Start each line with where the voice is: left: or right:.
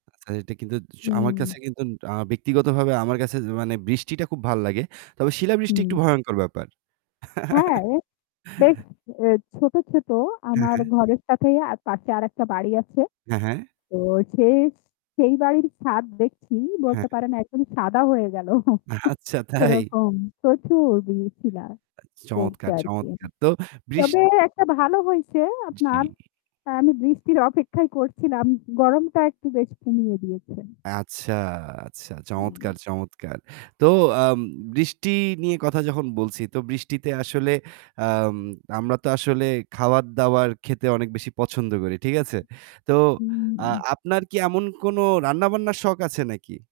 right: আচ্ছা, এটা কিন্তু চ আমার
left: হুম।
right: কাছে কিন্তু আ ব্যক্তিগতভাবে আমার কাছে মানে বৃষ্টিটা খুব ভাল লাগে। তবে শিলা বৃষ্টি
left: হুম।
right: একটু ভয়ংকর ব্যাপার।
left: হ্যাঁ। অ্যা বেশ অ্যা ছোট ছোট
right: হ্যাঁ,
left: আমার
right: হ্যাঁ।
left: ঘরের সাথেই আ পাশে আরেকটা বাড়ি আছে।
right: হ্যাঁ, হ্যাঁ।
left: তো সেই সেই বাড়ির ছাদ দেখছি বলতে
right: হ্যাঁ।
left: পারেন একদম সাদা হয়ে গেল।
right: অ্যা আচ্ছা তাই।
left: সেরকম প্রচুর বি শীলা পরছে
right: চমৎকার,
left: আর কি।
right: চমৎকার তো বৃষ
left: তবে একটা ভালো হইছে আপনার
right: জি।
left: আমি বৃষ্টির অপেক্ষাই করছিলাম। গরমটা একটু বেশ কমিয়ে দিয়েছে।
right: আচ্ছা, আচ্ছা।
left: উম
right: চমৎকার, চমৎকার! তো আম বৃষ্টি নিয়ে কথা যখন বলছি তো বৃষ্টিতে আসলে আম আমরা তো আসলে খাবার-দাবার খেতে অনেক বেশি পছন্দ করি। ঠিক আছে? তো আ
left: হুম।
right: আপনার কি এমন কোন রান্নাবান্নার শখ আছে নাকি?